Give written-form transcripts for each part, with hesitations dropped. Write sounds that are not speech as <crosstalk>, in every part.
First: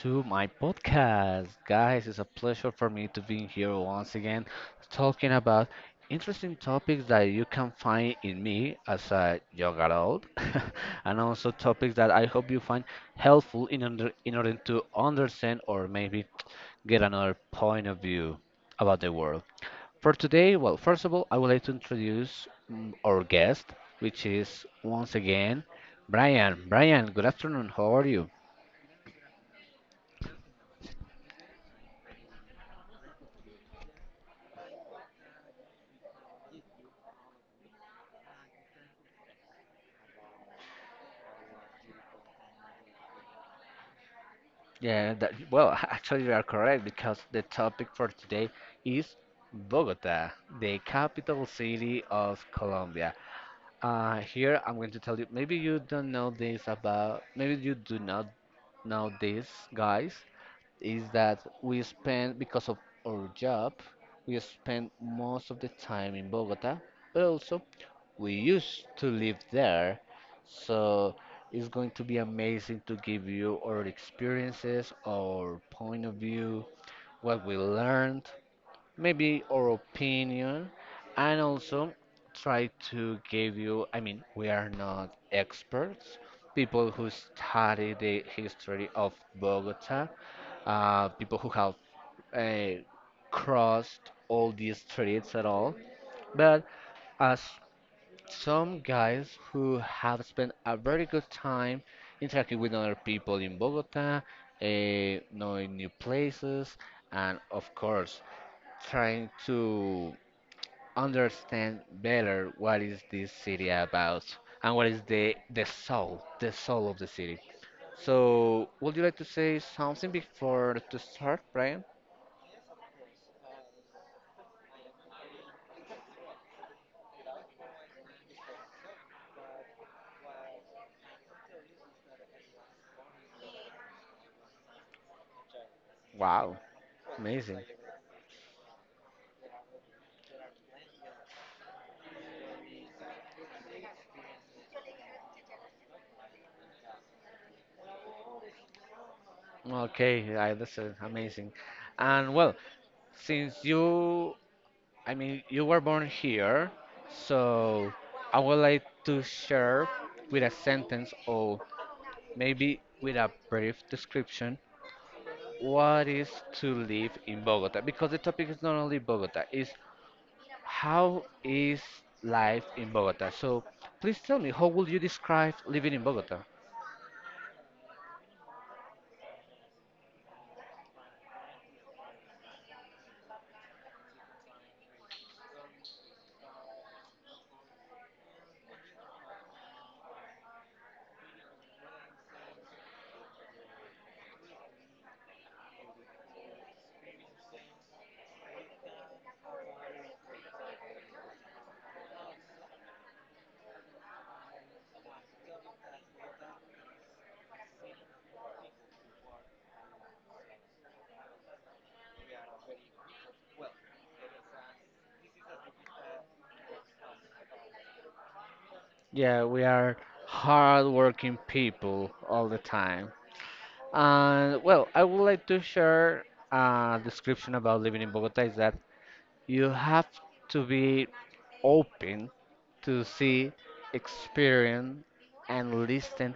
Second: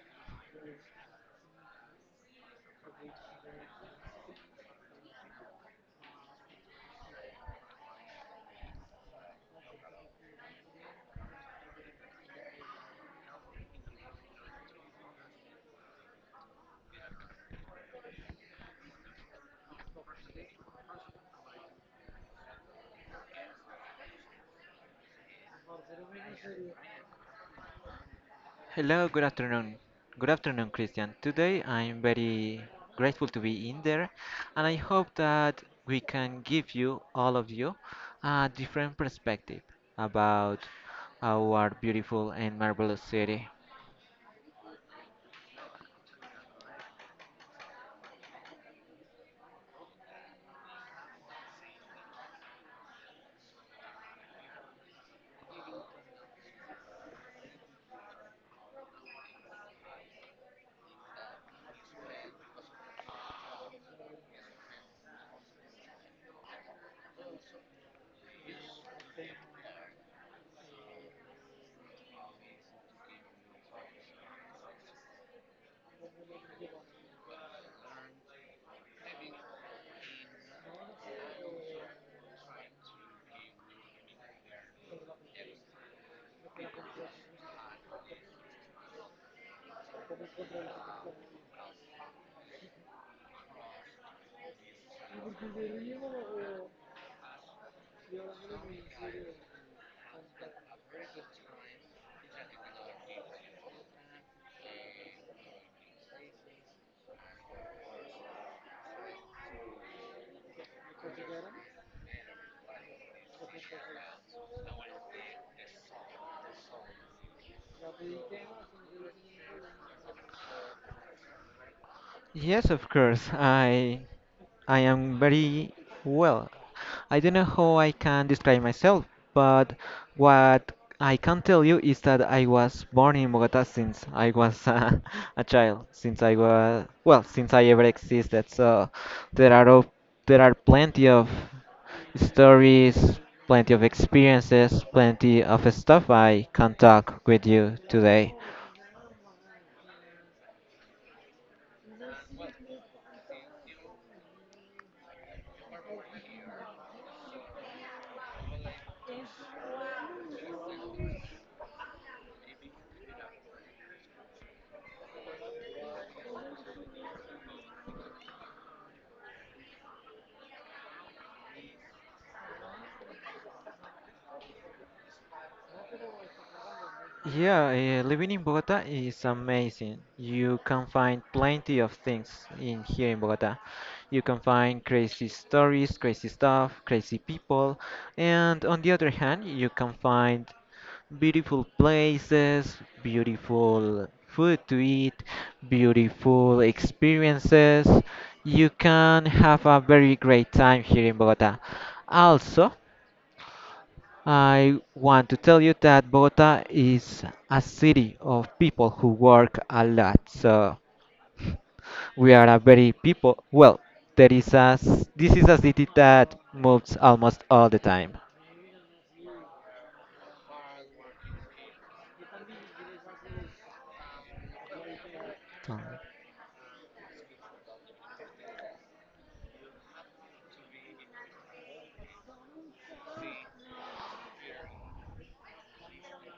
to my podcast. Guys, it's a pleasure for me to be here once again talking about interesting topics that you can find in me as a young adult, <laughs> and also topics that I hope you find helpful in order to understand or maybe get another point of view about the world. For today, well, first of all, I would like to introduce our guest, which is once again Brian. Brian, good afternoon. How are you? Hello, good afternoon. Good afternoon, Christian. Today I'm very grateful to be in there, and I hope that we can give you, all of you, a different perspective about our beautiful and marvelous city. Yeah, that, well, <laughs> actually, you are correct because the topic for today is Bogota, the capital city of Colombia. Here, I'm going to tell you. Maybe you don't know this about. Maybe you do not know this, guys. Is that we spend, because of our job, we spend most of the time in Bogota, but also we used to live there. So it's going to be amazing to give you our experiences, our point of view, what we learned, maybe our opinion, and also try to give you, I mean, we are not experts. People who study the history of Bogota, people who have uh, crossed all these streets at all. But as some guys who have spent a very good time interacting with other people in Bogota, knowing new places, and of course, trying to understand better what is this city about and what is the soul, the soul of the city. So, would you like to say something before to start, Brian? Yes, of course. I am very well. I don't know how I can describe myself, but what I can tell you is that I was born in Bogota since I was <laughs> a child, since I Wow, was, well, since amazing. I ever existed. So there are op- there are plenty of stories, plenty of experiences, plenty of stuff I can talk with you today. Okay, I understand. Amazing. And well, since you, I mean, you were born here, so I would like to share with a sentence or maybe with a brief description what is to live in Bogota. Because the topic is not only Bogota, it's how is life in Bogota. So please tell me, how would you describe living in Bogota? Yeah, living in Bogota is amazing. You can find plenty of things in here in Bogota. You can find crazy stories, crazy stuff, crazy people, and on the other hand, you can find beautiful places, beautiful food to eat, beautiful experiences. You can have a very great time here in Bogota. Also, I want to tell you that Bogota is a city of people who work a lot. So <laughs> we are a very people. Well, there is a s- this is a city that moves almost all the time. Yeah, we are hardworking people all the time. Well, I would like to So, share a description about living in Bogota is that you have to be open to see, experience, and listen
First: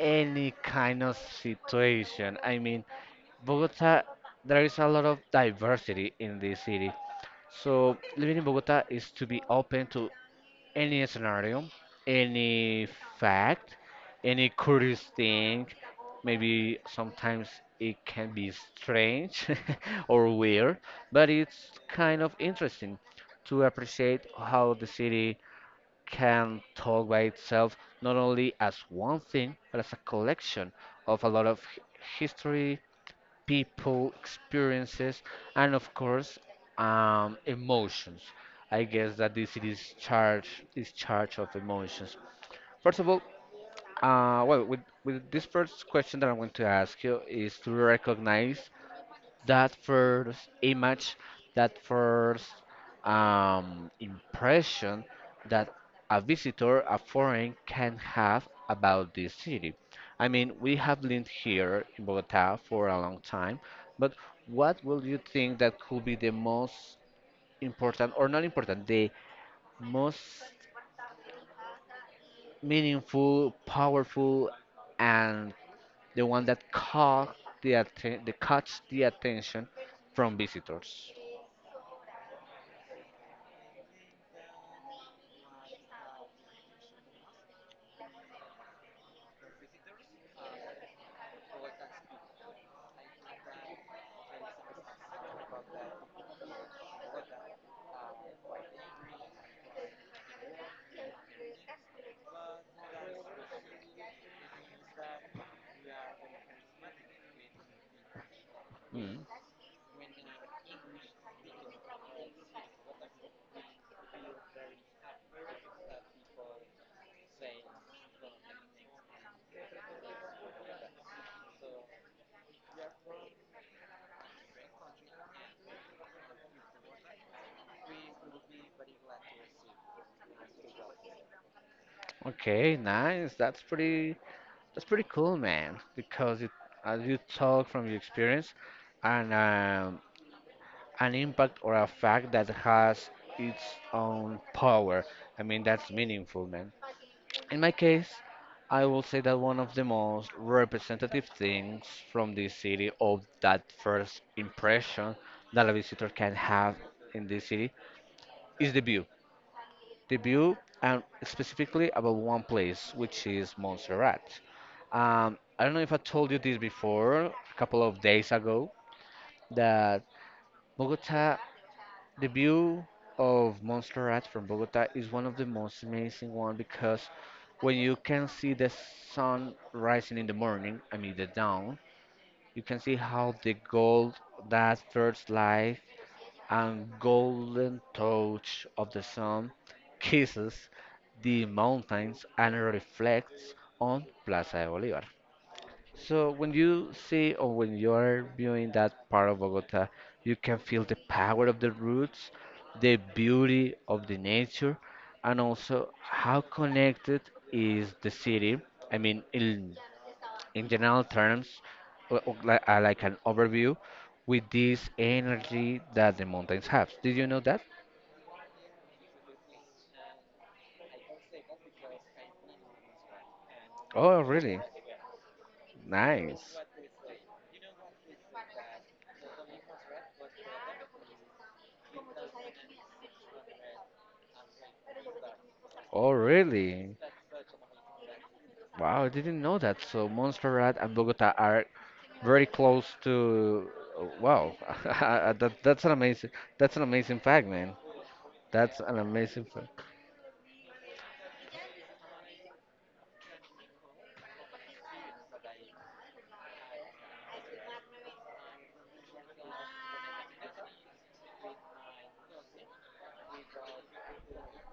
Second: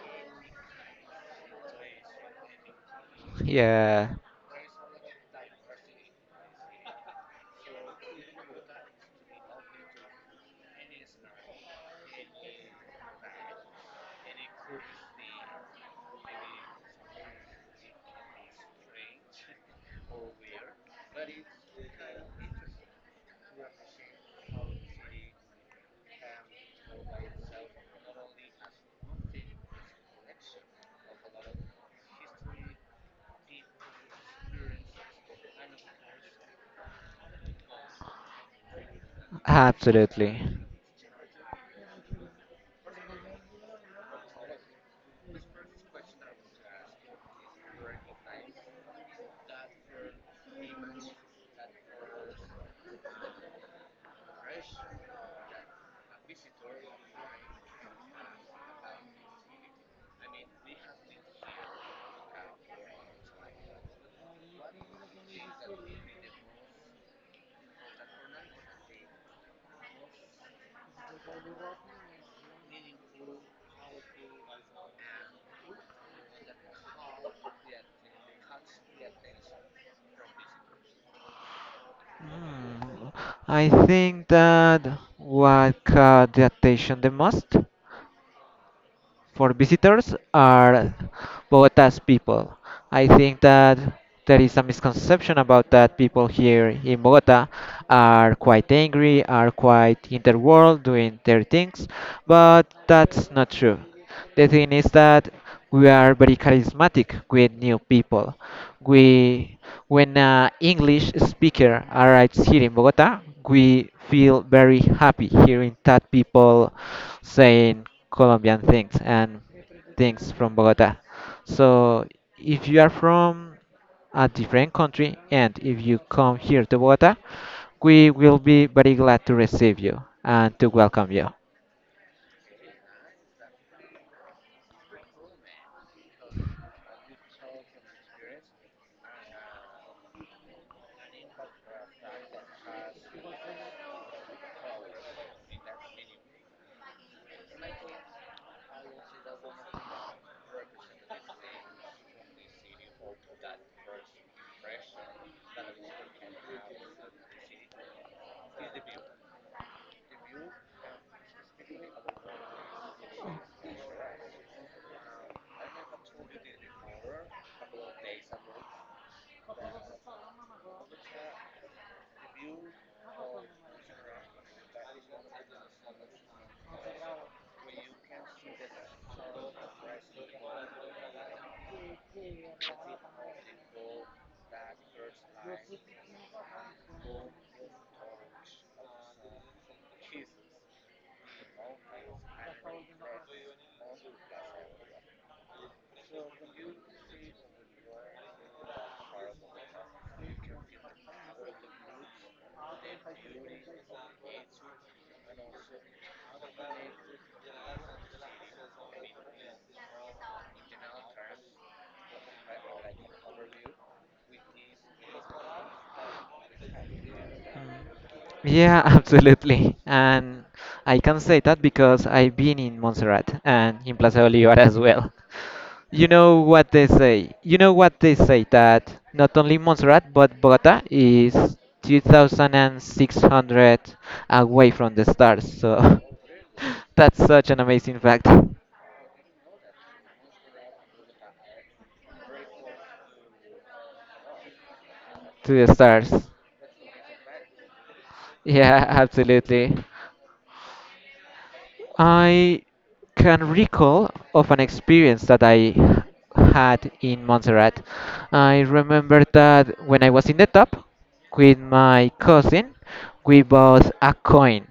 any kind of situation. I mean, Bogota, yeah, there is a lot of diversity in this city. So living in Bogota is to be open to any scenario, any fact, any curious thing. Maybe sometimes it can be strange <laughs> or weird, but it's kind of interesting to appreciate how the city can talk by itself, not only as one thing, but as a collection of a lot of history, people, experiences, and of course, emotions. I guess that this it absolutely. Is charge of emotions. First of all, well, with this first question that I'm going to ask you is to recognize that first image, that first impression that a visitor, a foreign, can have about this city. I mean, we have lived here in Bogota for a long time, but what will you think that could be the most important, or not important, the most meaningful, powerful, and the one that caught that catch the attention from visitors? Hmm, I think that what caught the attention the most for visitors are Bogota's people. I think that there is a misconception about that people here in Bogota are quite angry, are quite in their world doing their things, but that's not true. The thing is that we are very charismatic with new people. Mm. We when an English speaker arrives here in Bogota, we feel very happy hearing that people saying Colombian things and things from Bogota. So, if you are from a different country and if you come here to Bogota, we will be very glad to receive you and to welcome you. Okay, nice. That's pretty cool, man. Because it, as you talk from your experience, and an impact or a fact that has its own power. I mean, that's meaningful, man. In my case, I will say that one of the most representative things from the city of that first impression that a visitor can have in this city is the view debut and specifically about one place, which is Montserrat. I don't know if I told you this before, a couple of days ago, that Bogota, the view of Montserrat from Bogota is one of the most amazing one because when you can see the sun rising in the morning, I mean the dawn, you can see how the gold that first light and golden touch of the sun kisses the mountains and reflects on Plaza de Bolívar. So when you see or when you're viewing that part of Bogota, you can feel the power of the roots, the beauty of the nature, and also how connected is the city. I mean, in general terms, like an overview with this energy that the mountains have. Did you know that? Yeah, <laughs> absolutely. And I can say that because I've been in Montserrat and in Plaza Oh, Bolívar really? as well. Nice. You know what they say that not only Montserrat but Bogota is 2,600 away from the stars. So <laughs> Oh, really? that's such an amazing fact to Wow, I didn't know that. So Montserrat and Bogota are very close to. Wow, <laughs> the that's an stars. amazing. That's an amazing fact, man. That's Yeah, an <laughs> amazing fact. absolutely. I can recall of an experience that I had in Montserrat. I remember that when I was in the top with my cousin, we bought a coin.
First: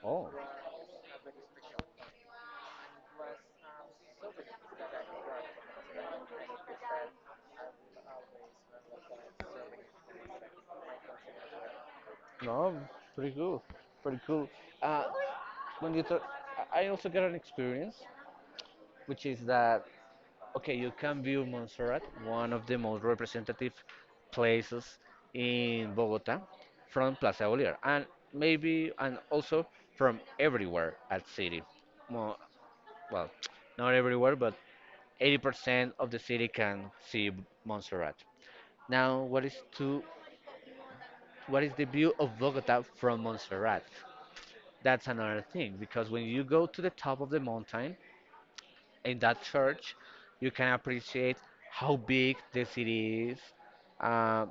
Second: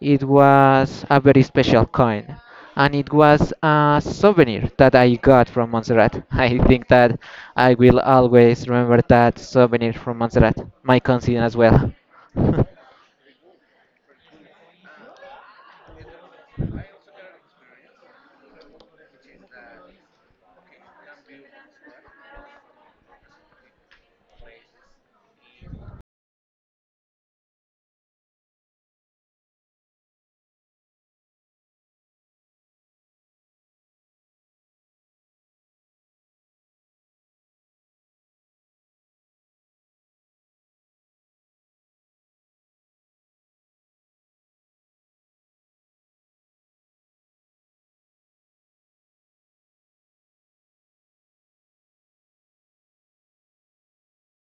It Oh, was a very special coin, and it was a souvenir that I got from Montserrat. <laughs> I think that I will always remember that souvenir from Montserrat, my cousin as well. <laughs> no, pretty cool, pretty cool. Uh, when you talk, I also got an experience, which is that okay, you can view Montserrat, one of the most representative places in Bogota, from Plaza Bolívar, and maybe and also from everywhere at city. Mo- Well, <tsk> not everywhere, but 80% of the city can see Montserrat. Now, what is the view of Bogota from Montserrat? That's another thing because when you go to the top of the mountain, in that church, you can appreciate how big the city is, uh,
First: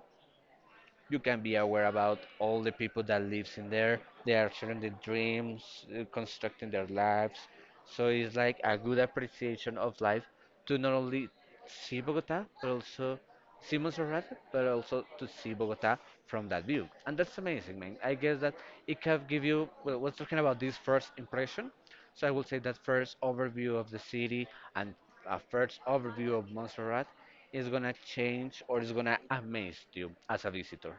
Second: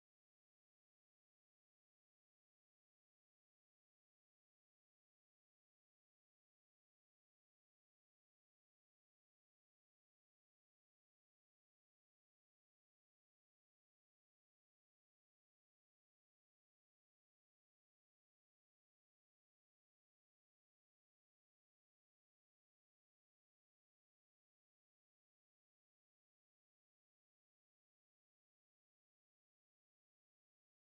you can be aware about all the people that lives in there they are sharing their dreams constructing their lives, so it's like a good appreciation of life to not only see Bogota but also see Montserrat, but also to see Bogota from that view. And that's amazing, man. I guess that it can give you, well, we're talking about this first impression, so I will say that first overview of the city and a first overview of Montserrat is gonna change or is gonna amaze you as a visitor.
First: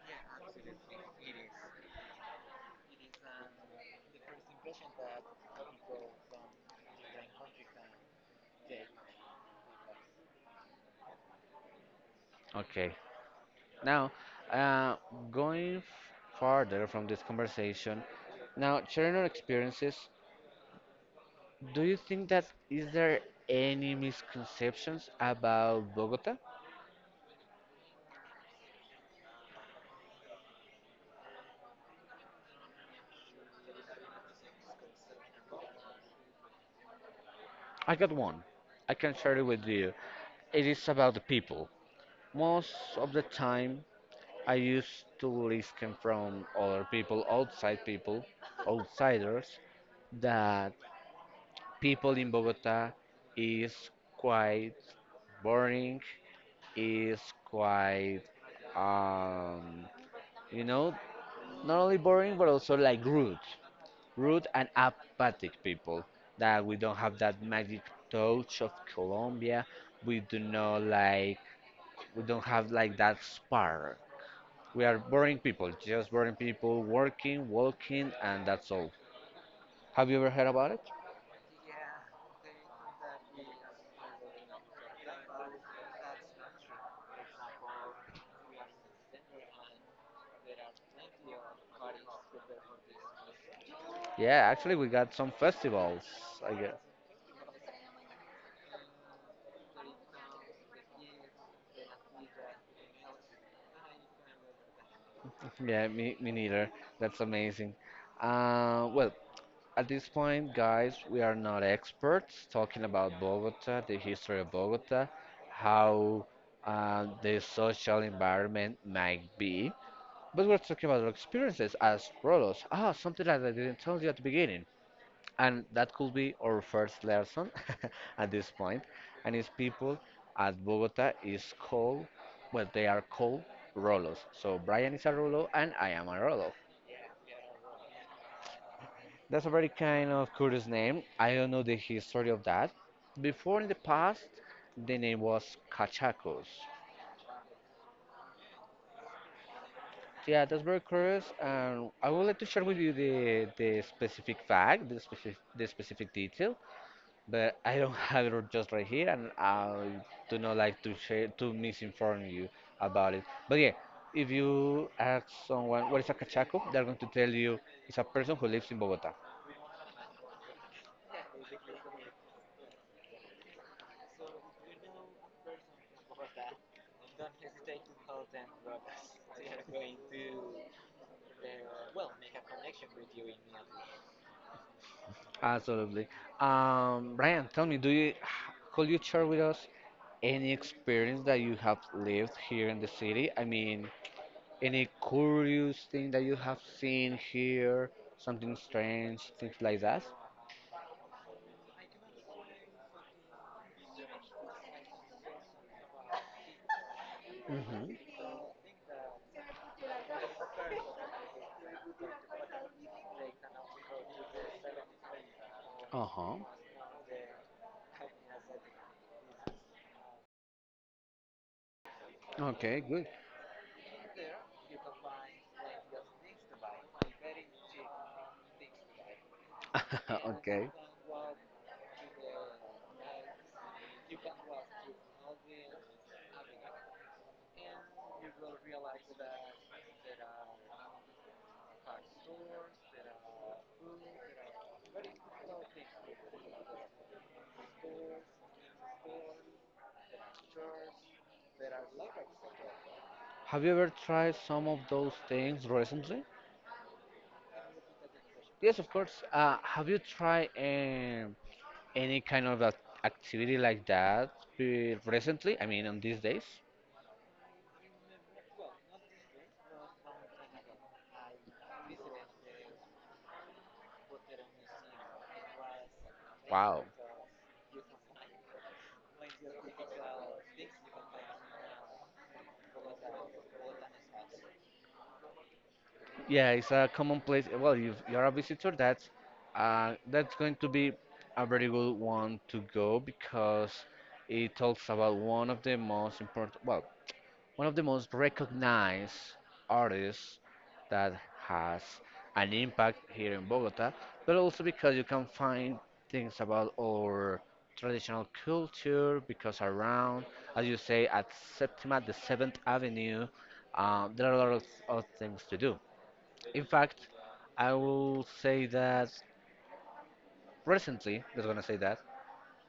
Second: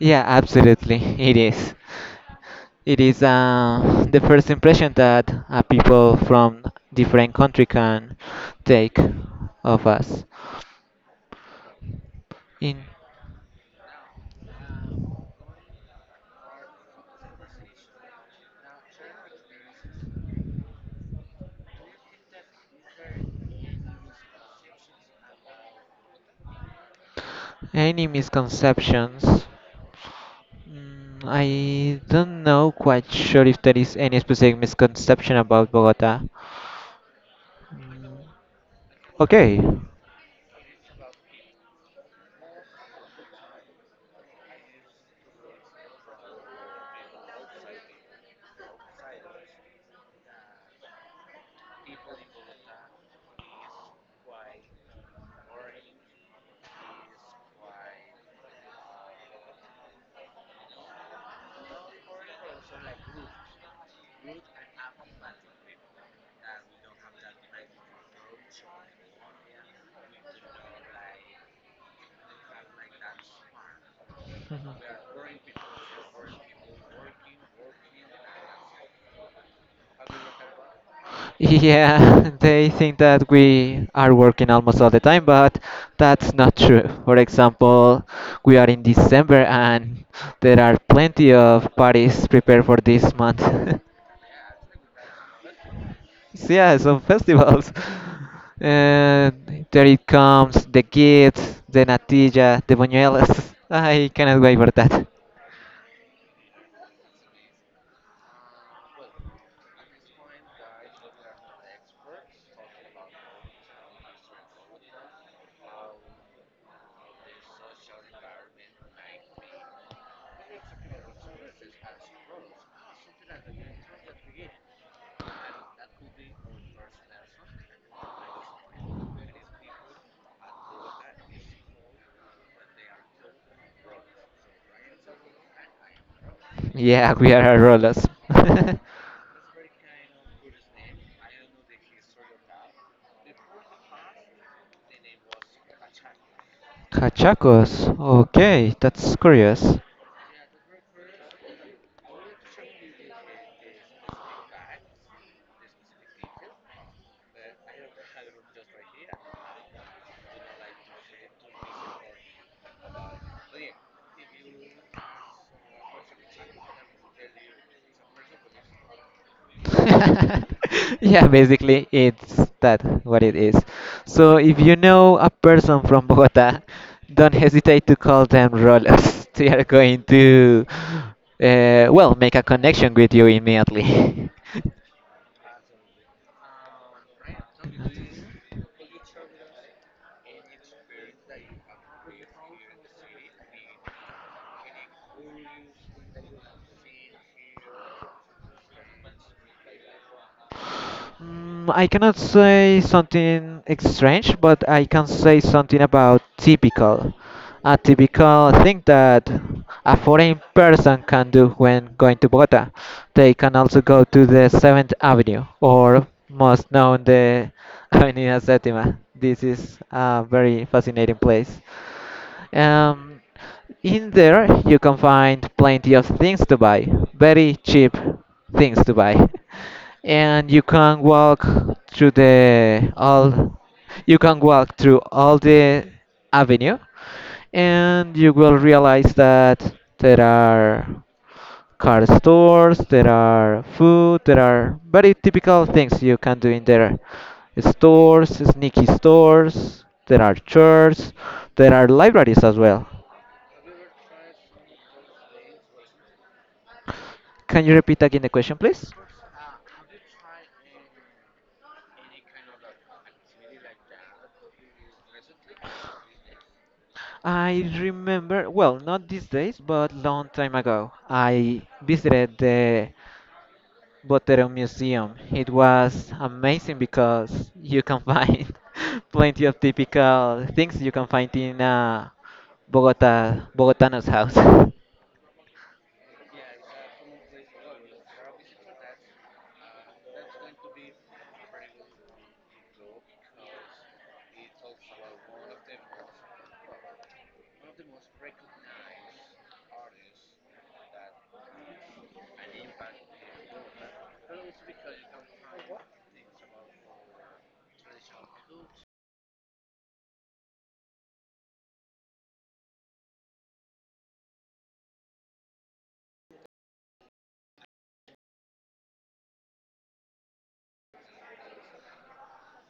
Yeah, absolutely, it is. It is the first impression that people from different country can take of us. In Okay. Now, uh, going farther from this conversation, now sharing our experiences, do you think that is there any misconceptions about Bogota? any misconceptions? I don't know quite sure if there is any specific misconception about Bogota. I got one. I can share it Okay, with you. It is about the people. Most of the time, I used to listen from other people, outside people, outsiders, that people in Bogota is quite boring, is quite, um, you know, not only boring but also like rude, rude and apathic people. That we don't have that magic touch of Colombia. We do not like, we don't have like that spark. We are boring people, just boring people, working, walking, and that's all. Have you ever heard about it? yeah, <laughs> they think that we are working almost all the time, but that's not true. For example, we are in December and there are plenty of parties prepared for this month. <laughs> Yeah, actually, we got some festivals, So I guess. yeah, some festivals. <laughs> And there it comes, the kids, the natilla, the buñuelos. <laughs> I cannot wait for that. Yeah, me neither. That's amazing. Well, at this point, guys, we are not experts talking about Bogota, the history of Bogota, how the social environment might be, but we're talking about our experiences as Rolos. Ah, something that I didn't tell you at the beginning, and that could be our first lesson <laughs> at this point. And it's people at Bogota is called, well, they are called Rolos. So Brian is a Rolo, and I am a Rolo. Yeah, we are rollers. <laughs> That's a very kind of curious name. I don't know the history of that. Before in the past, the name was Cachacos. Cachacos. Okay, that's curious. Yeah, that's very curious. And I would like to share with you the specific fact, the specific detail, but I don't <laughs> have it just right here, and I do not like to share to misinform you about it. But yeah, if you ask someone what is a cachaco, they're going to tell you it's a person who lives in Bogota. <laughs> Yeah, basically it's that what it is. So if you know a person from Bogota, don't hesitate to call them Rolos. <laughs> They are going to, well, make a connection with you immediately. <laughs> Absolutely. Brian, tell me, do you could you share with us any experience that you have lived here in the city? I mean, any curious thing that you have seen here, something strange, things like that? I cannot say something strange, but I can say something about typical. A Mm-hmm. typical thing that a foreign person can do when going to Bogota. They can also go to the 7th Avenue, or Uh-huh. most known the <laughs> Avenida Séptima. This is a very fascinating place. Okay, good. Um, in there, you can find plenty of things to buy, very cheap things to buy. <laughs> <laughs> And Okay. Through the all, you can walk through all the avenue, and you will realize that there are car stores, there are food, there are very typical things you can do in there. Stores, sneaky stores, there are churches, there are libraries as well. Have you ever tried some of those things recently? Can you repeat again the question, Yes, of please? course. Have you tried a any kind of activity like that recently? I mean, on these days? I remember, well, not these days, but long time ago, I visited the Botero Museum. It was amazing Wow. because you can find <laughs> plenty of typical things you can find in Bogotano's house. <laughs> Yeah, it's a common place. Well, if you're a visitor, that's going to be a very good one to go because it talks about one of the most important, well, one of the most recognized artists that has an impact here in Bogota, but also because you can find things about our traditional culture because around, as you say, at Septima, the Seventh Avenue, there are a lot of things to do. In fact, I will say that recently, just gonna say that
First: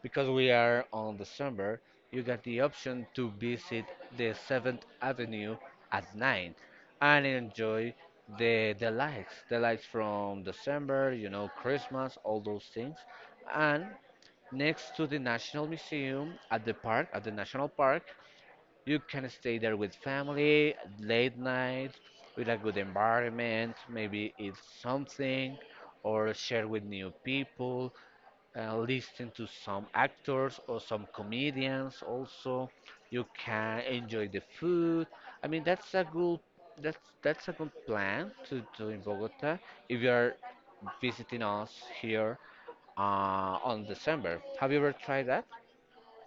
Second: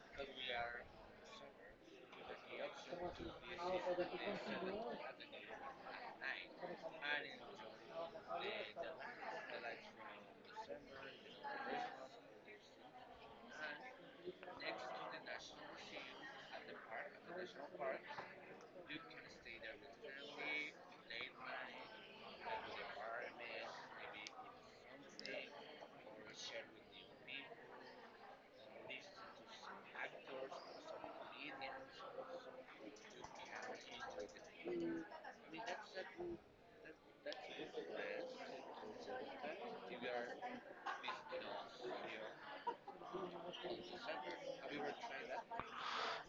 because we are on December, you got the option to visit the 7th Avenue at night and enjoy the lights from December, you know, Christmas, all those things. And next to the National Museum at the National Park, you can stay there with family late night with a good environment, maybe eat something or share with new people, listen to some actors or some comedians. Also, you can enjoy the food. I mean, that's a good plan to do in Bogota if you are visiting us here. On December, have you ever tried that?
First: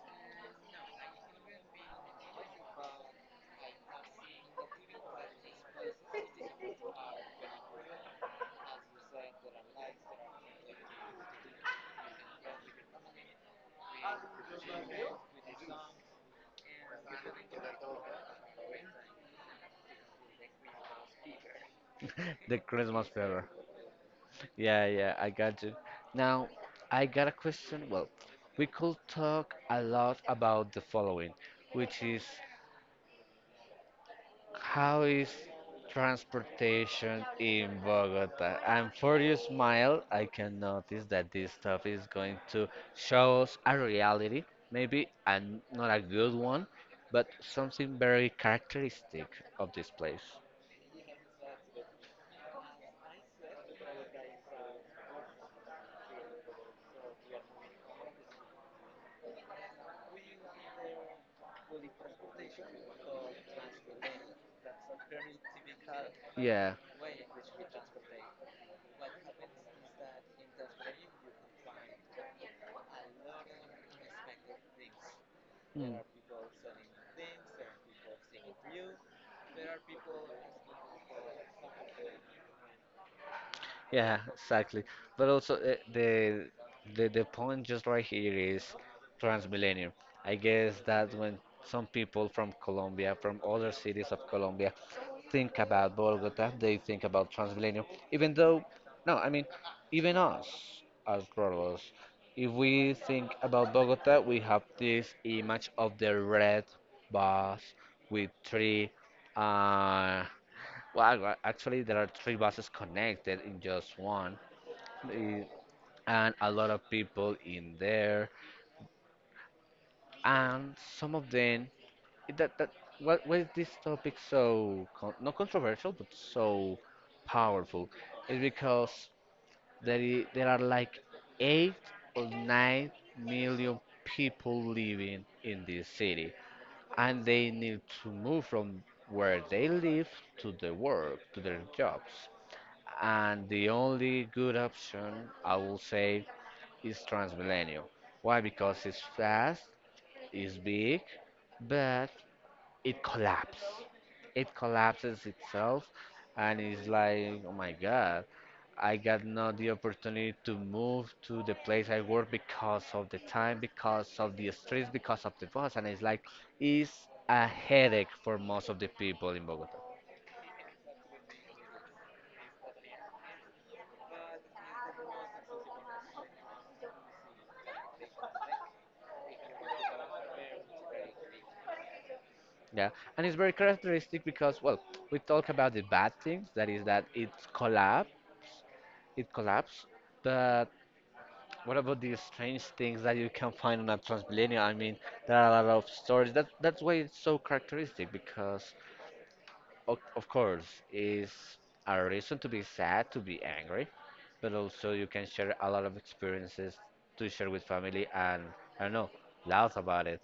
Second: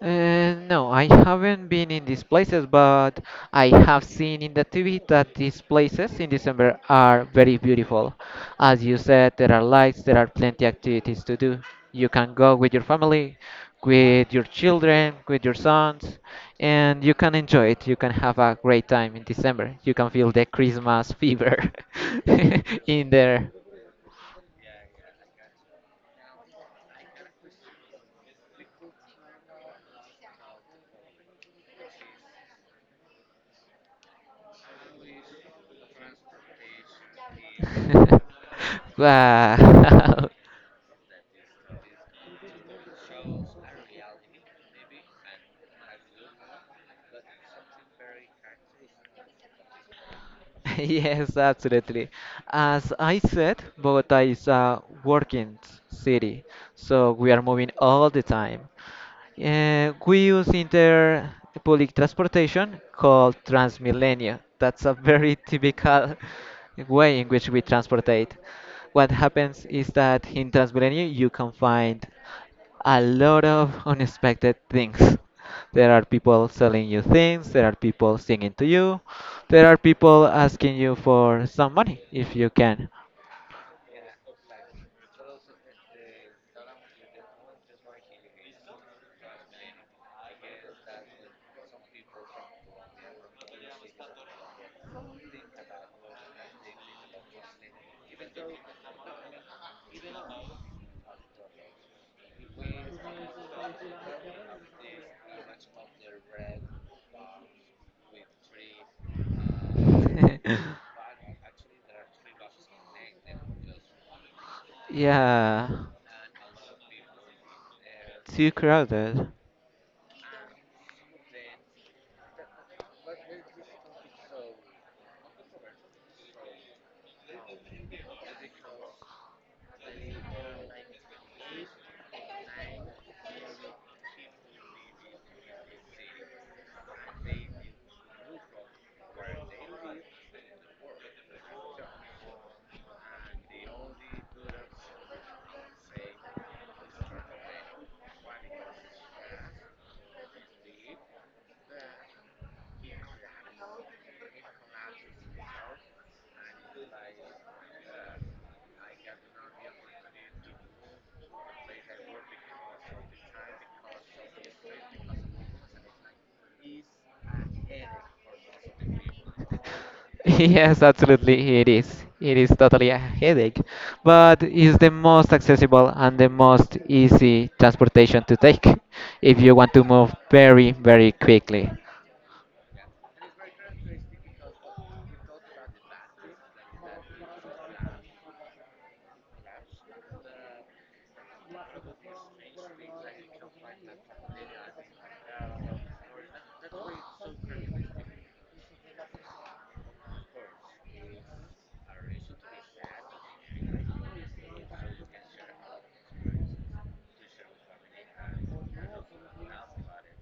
No, I haven't been in these places, but I have seen in the TV that these places in December are very beautiful. As you said, there are lights, there are plenty activities to do. You can go with your family, with your children, with your sons, and you can enjoy it. You can have a great time in December. You can feel the Christmas fever <laughs> <laughs> The Christmas in flavor. there. Yeah, yeah, I got you. Now I got a question. Well, we could talk a lot about the following, which is: how is transportation in <laughs> Bogota? And for your smile, I Wow. <laughs> can notice that this stuff is going to show us a reality, maybe, and not a good one, but something very characteristic of this place. <laughs> Yes, absolutely. As I said, Bogota is a working city, so we are moving all the time. We use inter public transportation called Transmilenio. That's a very typical Yeah. <laughs> way in which we transportate. What happens is that in Transmilenio you can find a lot of unexpected things. There Mm. are people selling you things, there are people singing to you, there are people asking you for some money if you can. Yeah, exactly. But also, the point just right here is Transmilenio. I guess that's when some people from Colombia, from other cities of Colombia, think about Bogota. They think about Transmilenio. Even though, no, I mean, even us as Rolos, if we think about Bogota, we have this image of the red bus with three. Uh, <laughs> well, actually, there are three buses connected in just one, eh, Yeah, and a lot of people in there, too crowded. <laughs> and some of them. Eh, That that What Why is this topic, so con not controversial but so powerful? Is because there there are like 8 or 9 million people living in this city, and they need to move from where they live to their jobs. And the only good option, I will say, is Transmilenio. Why? Because it's fast, it's big, but it collapses. It collapses itself, and it's like, oh my God, I got not the opportunity to move to the place I work because of the time, because of the streets, because of the bus, and it's like, it's a headache for most of the people in Bogota. Yes, absolutely, it is. It is totally a headache, but it's the most accessible and the most easy transportation to take <laughs> if you want to move very, very quickly. Yeah, and it's very characteristic because, well, we talk about the bad things, that is that it collapsed, but what about these strange things that you can find on a Transmilenio? I mean, there are a lot of stories. That's why it's so characteristic because, of course, is a reason to be sad, to be angry, but also you can share a lot of experiences to share with family and, I don't know, laugh about it.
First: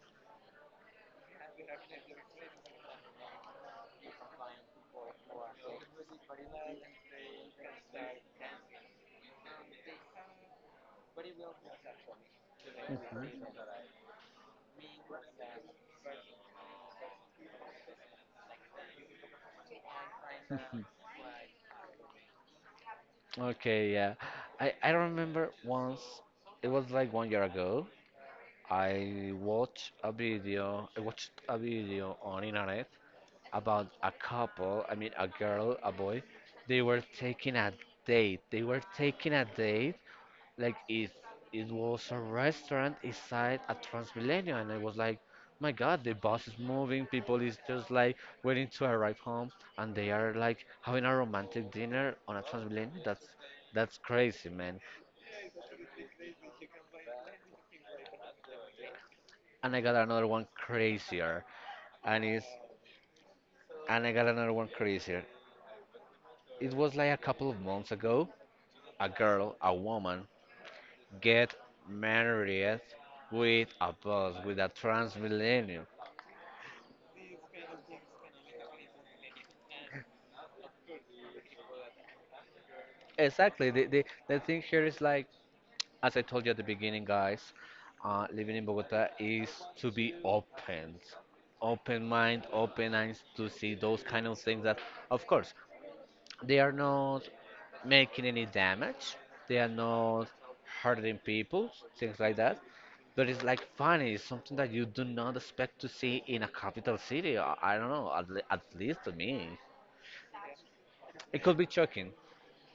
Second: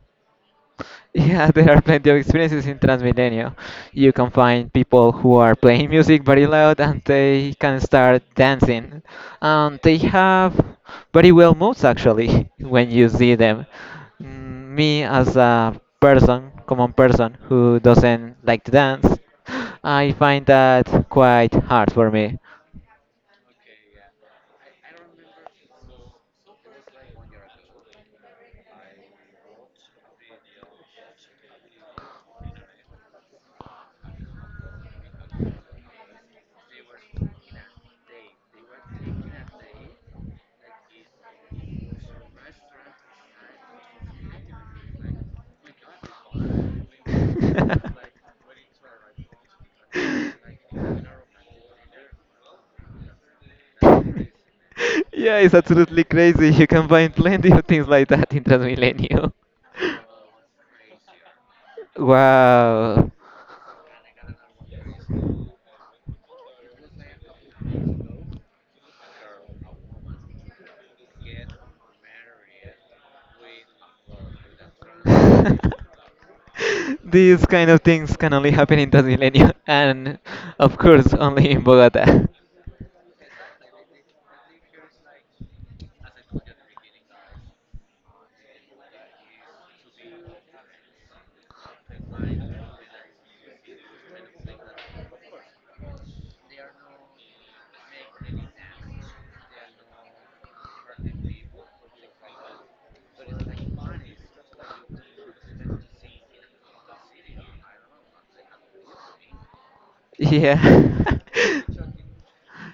<laughs> Yeah, there are plenty of experiences in Transmilenio. You can find people who are playing music very loud and they can start dancing. And they have very well moves actually <laughs> when you see them. Me as a person, common person who doesn't like to dance, <gasps> I find that quite hard for me. Okay, yeah. I remember once, it was like one year ago, I watched a video on internet about a couple, I mean, a girl, a boy, they were taking a They were taking a date, like it was a restaurant inside a Transmilenio, and I was like, my God, the bus is moving, people is just like waiting to arrive home, and they are <laughs> <laughs> like having a romantic dinner on a Transmilenio. That's crazy, man. Yeah, it's absolutely crazy. You can find plenty of things like that in Transmilenio. And I got another one crazier. <laughs> And is Wow. and I got another one crazier. It was like a couple of months ago. A girl, a woman, get married with a bus, with a Transmilenio. <laughs> These kind of things can only happen in Transmilenio and, of course, only in Bogota. Exactly. The thing here is, like, as I told you at the beginning, guys, living in Bogota is to be open, open mind, open eyes to see those kind of things that, of course, they are not making any damage, they are not hurting people, things like that. But it's like funny, it's something that you do not expect to see in a capital city. I don't know, at least to me. Yeah. It could <laughs> be shocking.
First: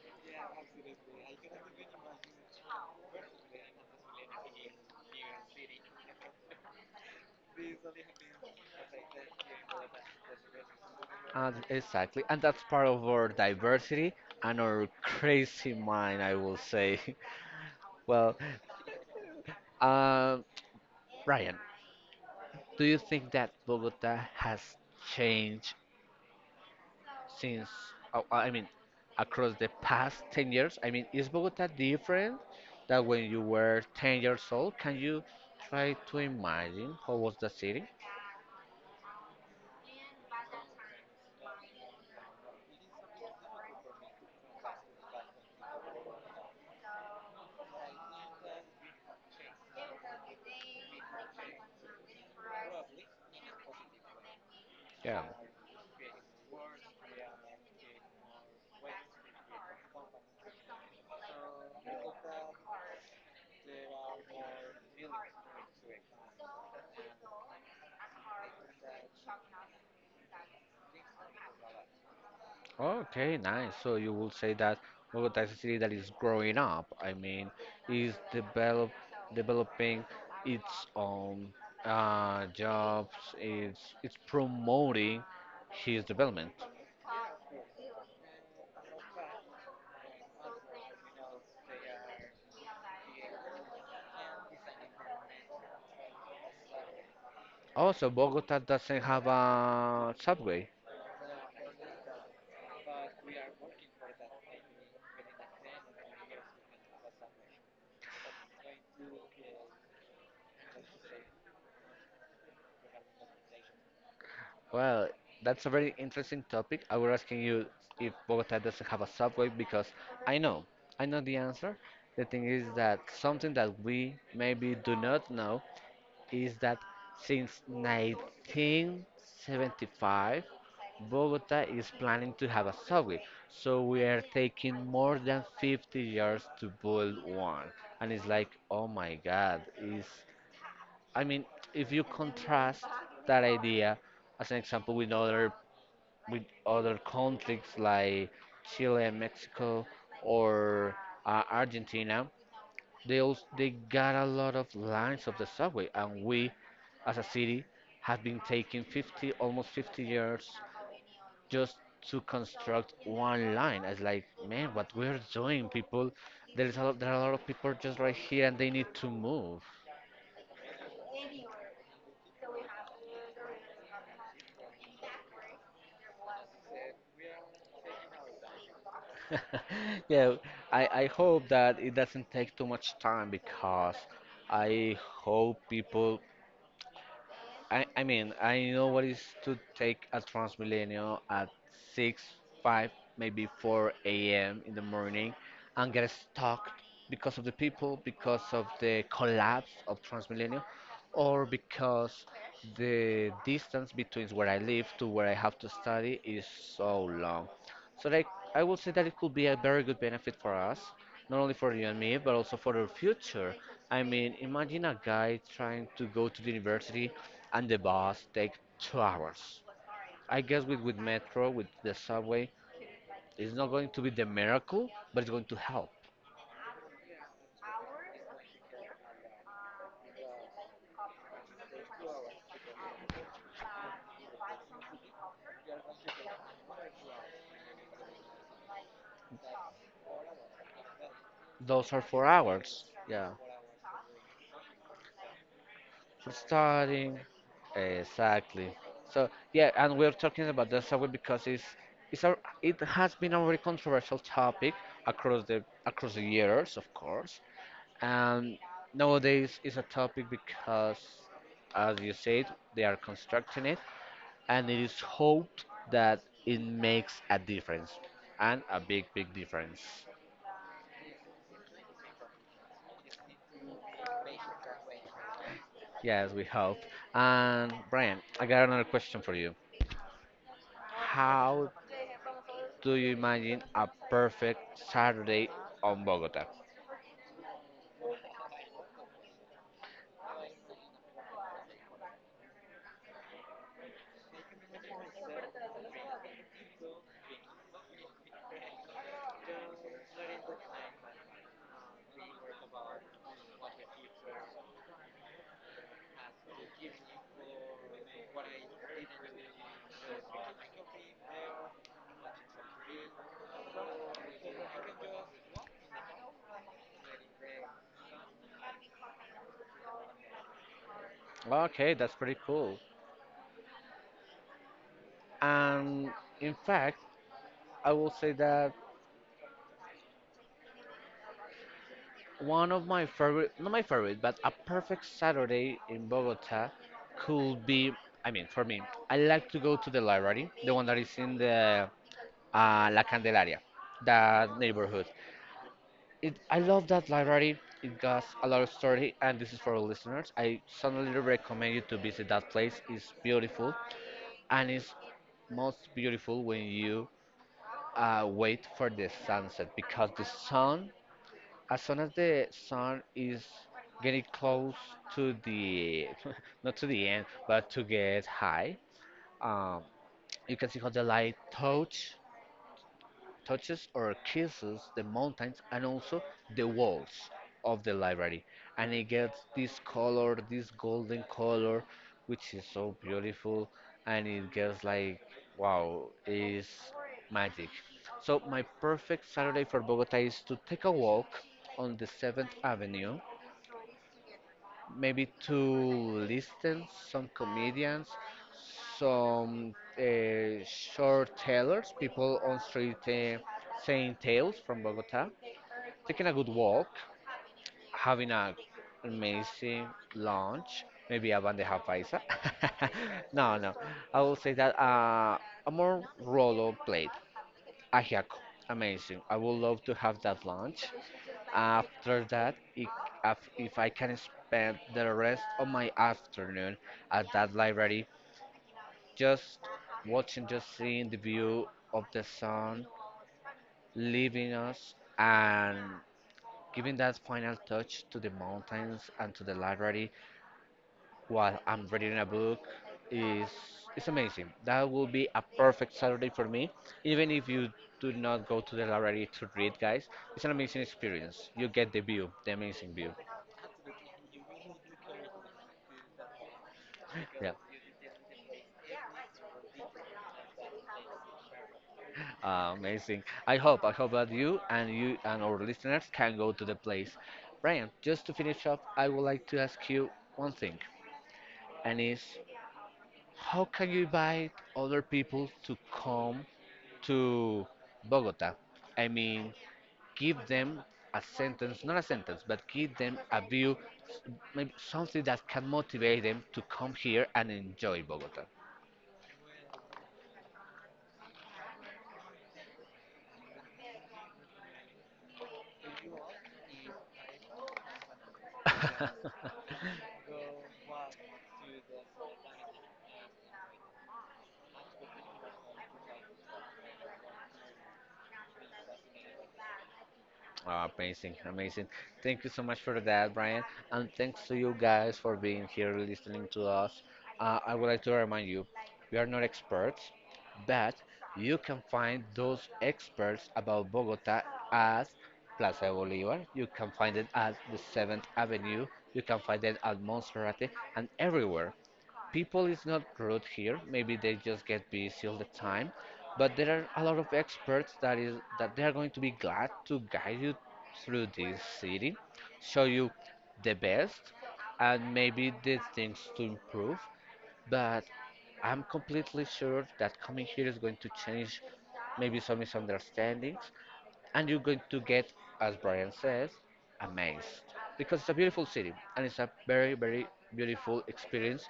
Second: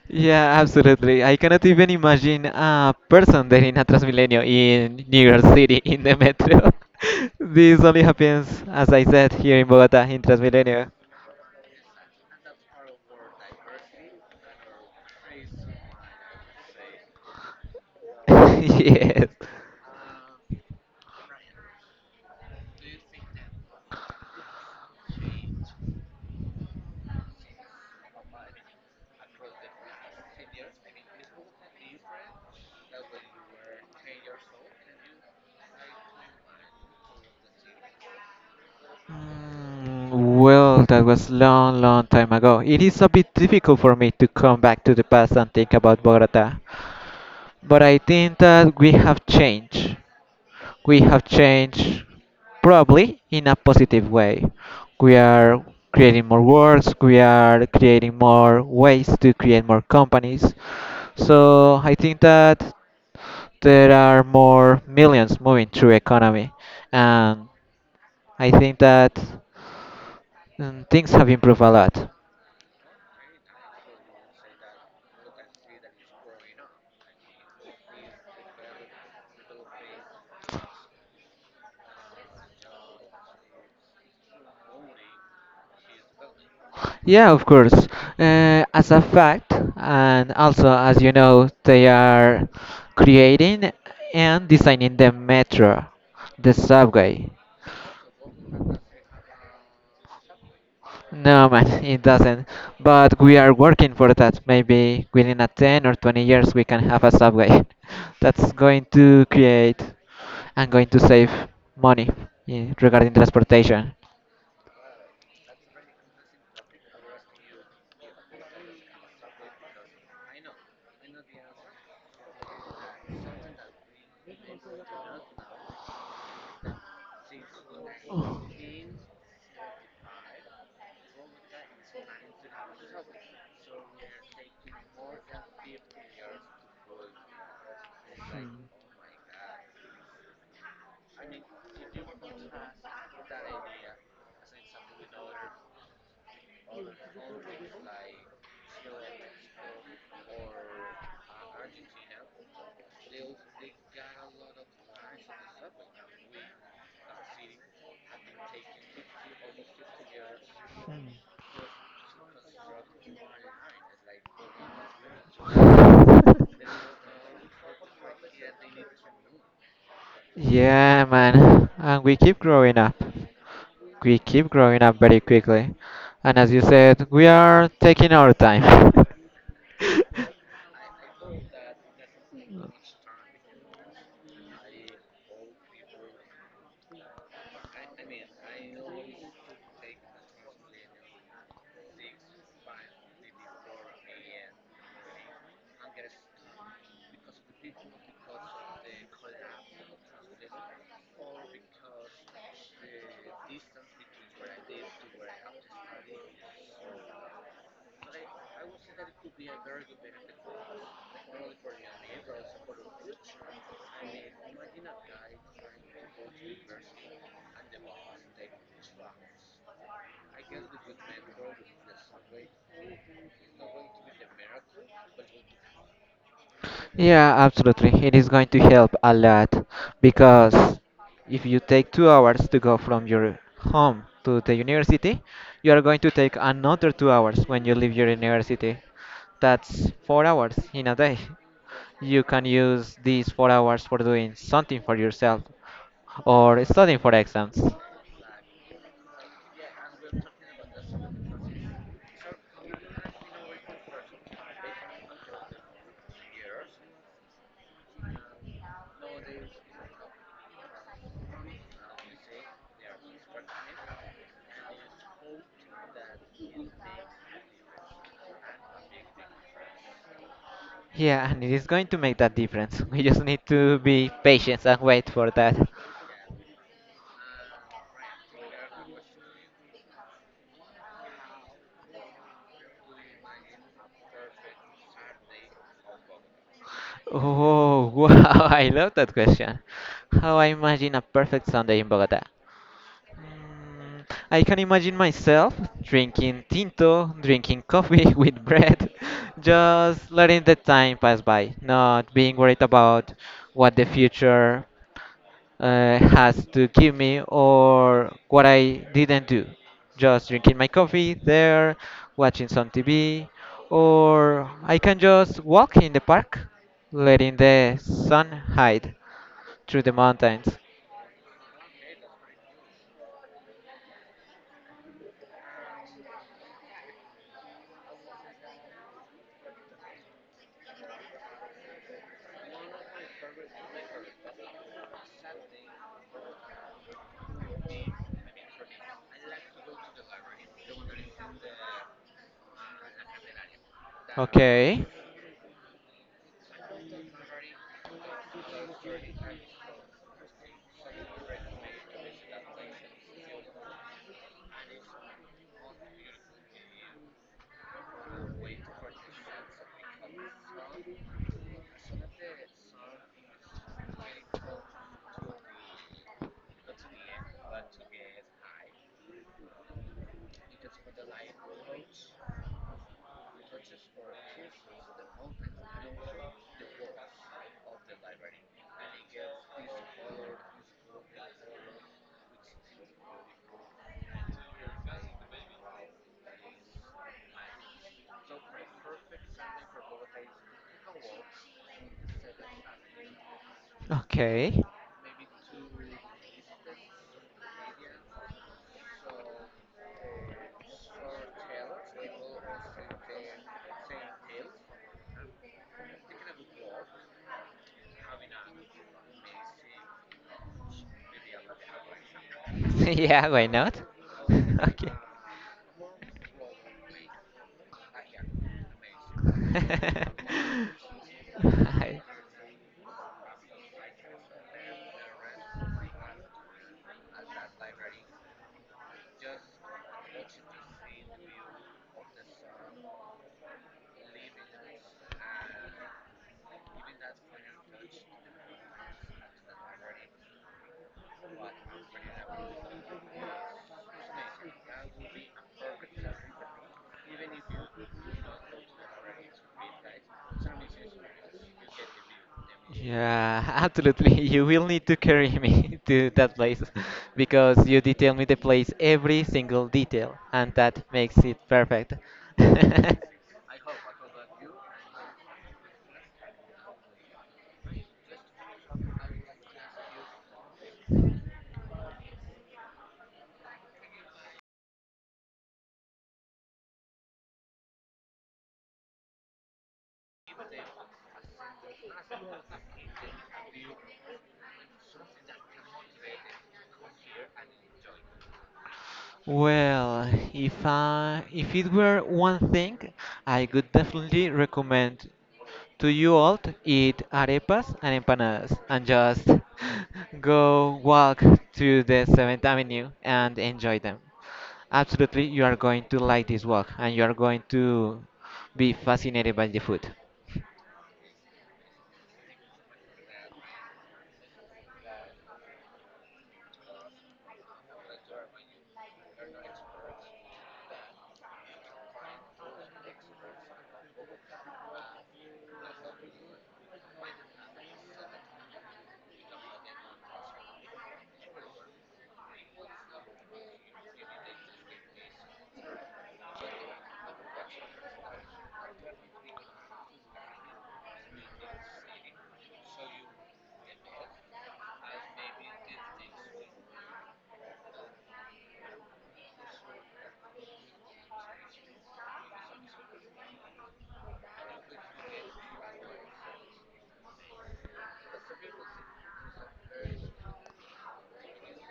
Yeah, absolutely. I cannot even imagine a person there in a Transmilenio in New York City in the metro. <laughs> This only happens, as I said, here in Bogota in Transmilenio. And exactly, and that's part of our diversity and our crazy mind, I will say. <laughs> Well, <laughs> Yes. um, Ryan, do you think that Bogota has changed since, oh, I mean, across the past 10 years? I mean, is Bogota different than when you were 10 years old? Can you try to imagine how was the city? Mm, Well, that was long, long time ago. It is a bit difficult for me to come back to the past and think about Bogota, but I think that we have changed probably in a positive way. We Yeah. are creating more works, we are creating more ways to create more companies. So I think that there are more millions moving through economy, and I think that things have improved a lot. Okay, nice. So you will say that Bogota is a city that is growing up. I mean, is developing its own, jobs. It's promoting his development. Yeah, of course. As a fact, and also as you know, they are creating and designing the metro, the subway. Also, Bogota doesn't have a subway. No, man, <laughs> it doesn't. But we are working for that. Maybe within a 10 or 20 years, we can have a subway <laughs> that's going to create and going to save money regarding transportation. Well, that's a very interesting topic. I was asking you if Bogota doesn't have a subway because I know, I know the answer. The thing is that something that we maybe do not know is that since 1975, Bogota is planning to have a subway. So we are taking more than 50 years to build one. And it's like, oh my God, is I mean, if you contrast that idea as an example with other conflicts like Chile and Mexico, or Argentina, they also, they got a lot of lines of the subway, and we, as a city, have been taking 50, almost 50 years just to construct one line. It's like, man, what we're doing, people. Hmm. There is <laughs> a lot, there are a lot of people just right here, and they need to move. <laughs> Yeah, man, and we keep growing up very quickly. And as you said, we are taking our time. <laughs> Yeah, I hope that it doesn't take too much time because I hope people I mean, I know what is to take a Transmilenio at 6, 5, maybe 4 a.m. in the morning and get stuck because of the people, because of the collapse of Transmilenio, or because the distance between where I live to where I have to study is so long. So, like, I would say that it could be a very good benefit for us, not only for you and me, but also for the future. I mean, imagine a guy trying to go to the university and the bus take 2 hours. I guess with, metro, with the subway, it's not going to be the miracle, but it's going to help. Yeah, absolutely. It is going to help a lot because if you take 2 hours to go from your home to the university, you are going to take another 2 hours when you leave your university. That's 4 hours in a day. Those are four You can hours, use these yeah, 4 hours for doing something for yourself for or studying for studying. exams. Exactly. So, yeah, and we're talking about the subway because it's a, it has been a very controversial topic across the years, of course. And nowadays is a topic because, as you said, they are constructing it, and it is hoped that it makes a difference, and a big, big difference. Yeah, and it is going to make that difference. <laughs> We just need to be patient and wait for that. Yes, we hope. And Brian, I got another question for you. How do you imagine a perfect Saturday on Bogota? Oh, wow, <laughs> I love that question. How I imagine a perfect Sunday in Bogota. Mm, I can imagine myself drinking tinto, drinking coffee <laughs> with bread, just letting the time pass by, not being worried about what the future has to give me or what I didn't do. Just drinking my coffee there, watching some TV, or I can just walk in the park, letting the sun hide through the mountains. Okay, that's pretty cool. And in fact, I will say that one of my favorite, not my favorite, but a perfect Saturday in Bogota could be, I mean, for me, I like to go to the library, the one that is in the, La Candelaria, that Okay, neighborhood. I love that library. It got a lot of story, and this is for all listeners. I strongly recommend you to visit that place. It's beautiful, and it's most beautiful when you, wait for the sunset because the sun as soon as the sun is getting close to the <laughs> not to the end but to get high, um, you can see how the light touches or kisses the mountains and also the walls of the library, and it gets this color, this golden color, which is so beautiful. And it gets like, wow, is magic. So my perfect Saturday for Bogota is to take a walk on the 7th Avenue, okay. maybe to listen some comedians, some, short tellers, people on street, saying tales from Bogota, taking a good walk, having a amazing lunch, maybe a bandeja paisa. <laughs> Yeah, <laughs> why No, no, not? I will say <laughs> that, Okay. A more rollo plate, ajiaco, amazing. I would love to have that <laughs> lunch. Hi. After that, if I can spend the rest of my afternoon at that library, just watching, just seeing the view of the sun leaving us and giving that final touch to the mountains and to the library while I'm reading a book, is, it's amazing. That will be a perfect Saturday for me. Even if you do not go to the library to read, guys, it's an amazing experience. You get the view, the amazing view. Yeah, <laughs> absolutely. You will need to carry me <laughs> to that place <laughs> Yeah. because you detail me the place, every single detail, and that makes it perfect. <laughs> Amazing. I hope that you and our listeners can go to the place. Brian, just to finish up, I would like to ask you one thing, and is, how can you invite other people to come to Bogota? I mean, give them a sentence, not a sentence, but give them a view, maybe something that can motivate them to come here and enjoy Bogota. Well, if it were one thing, I could definitely recommend, do you all eat arepas and empanadas and just <laughs> <laughs> go walk to the 7th Avenue and enjoy them? Absolutely, you are going to like this walk and you are going to be fascinated by the food. Ah, amazing, amazing. Thank you so much for that, Brian. And thanks to you guys for being here listening to us. I would like to remind you, we are not experts, but you can find those experts about Bogota at Plaza Bolivar. You can find it at the 7th Avenue. You can find it at Monserrate and everywhere. People is not rude here, maybe they just get busy all the time, but there are a lot of experts that they are going to be glad to guide you through this city, show you the best, and maybe the things to improve. But I'm completely sure that coming here is going to change maybe some misunderstandings, and you're going to get, as Brian says, amazed, because it's a beautiful city, and it's a very, very beautiful experience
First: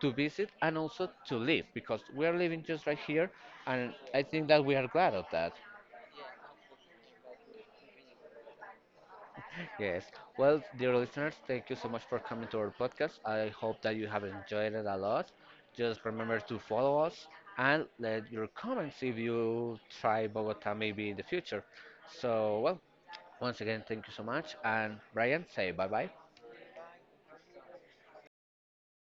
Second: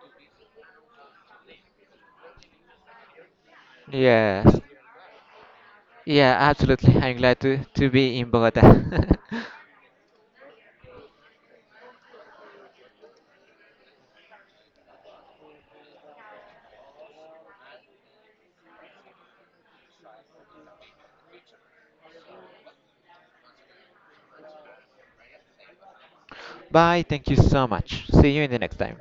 to visit and also to live, because we are living just right here, and I think Yes. that we are glad of that. Yeah, absolutely. I'm glad to be in Bogota. Yes. Well, dear listeners, thank you so much for coming to our podcast. I hope that you have enjoyed it a lot. Just remember to follow us and let your comments if you try Bogota maybe in the future. So, well, once again, thank you so much. And Brian, say bye bye. <laughs> Bye. Thank you so much. See you in the next time.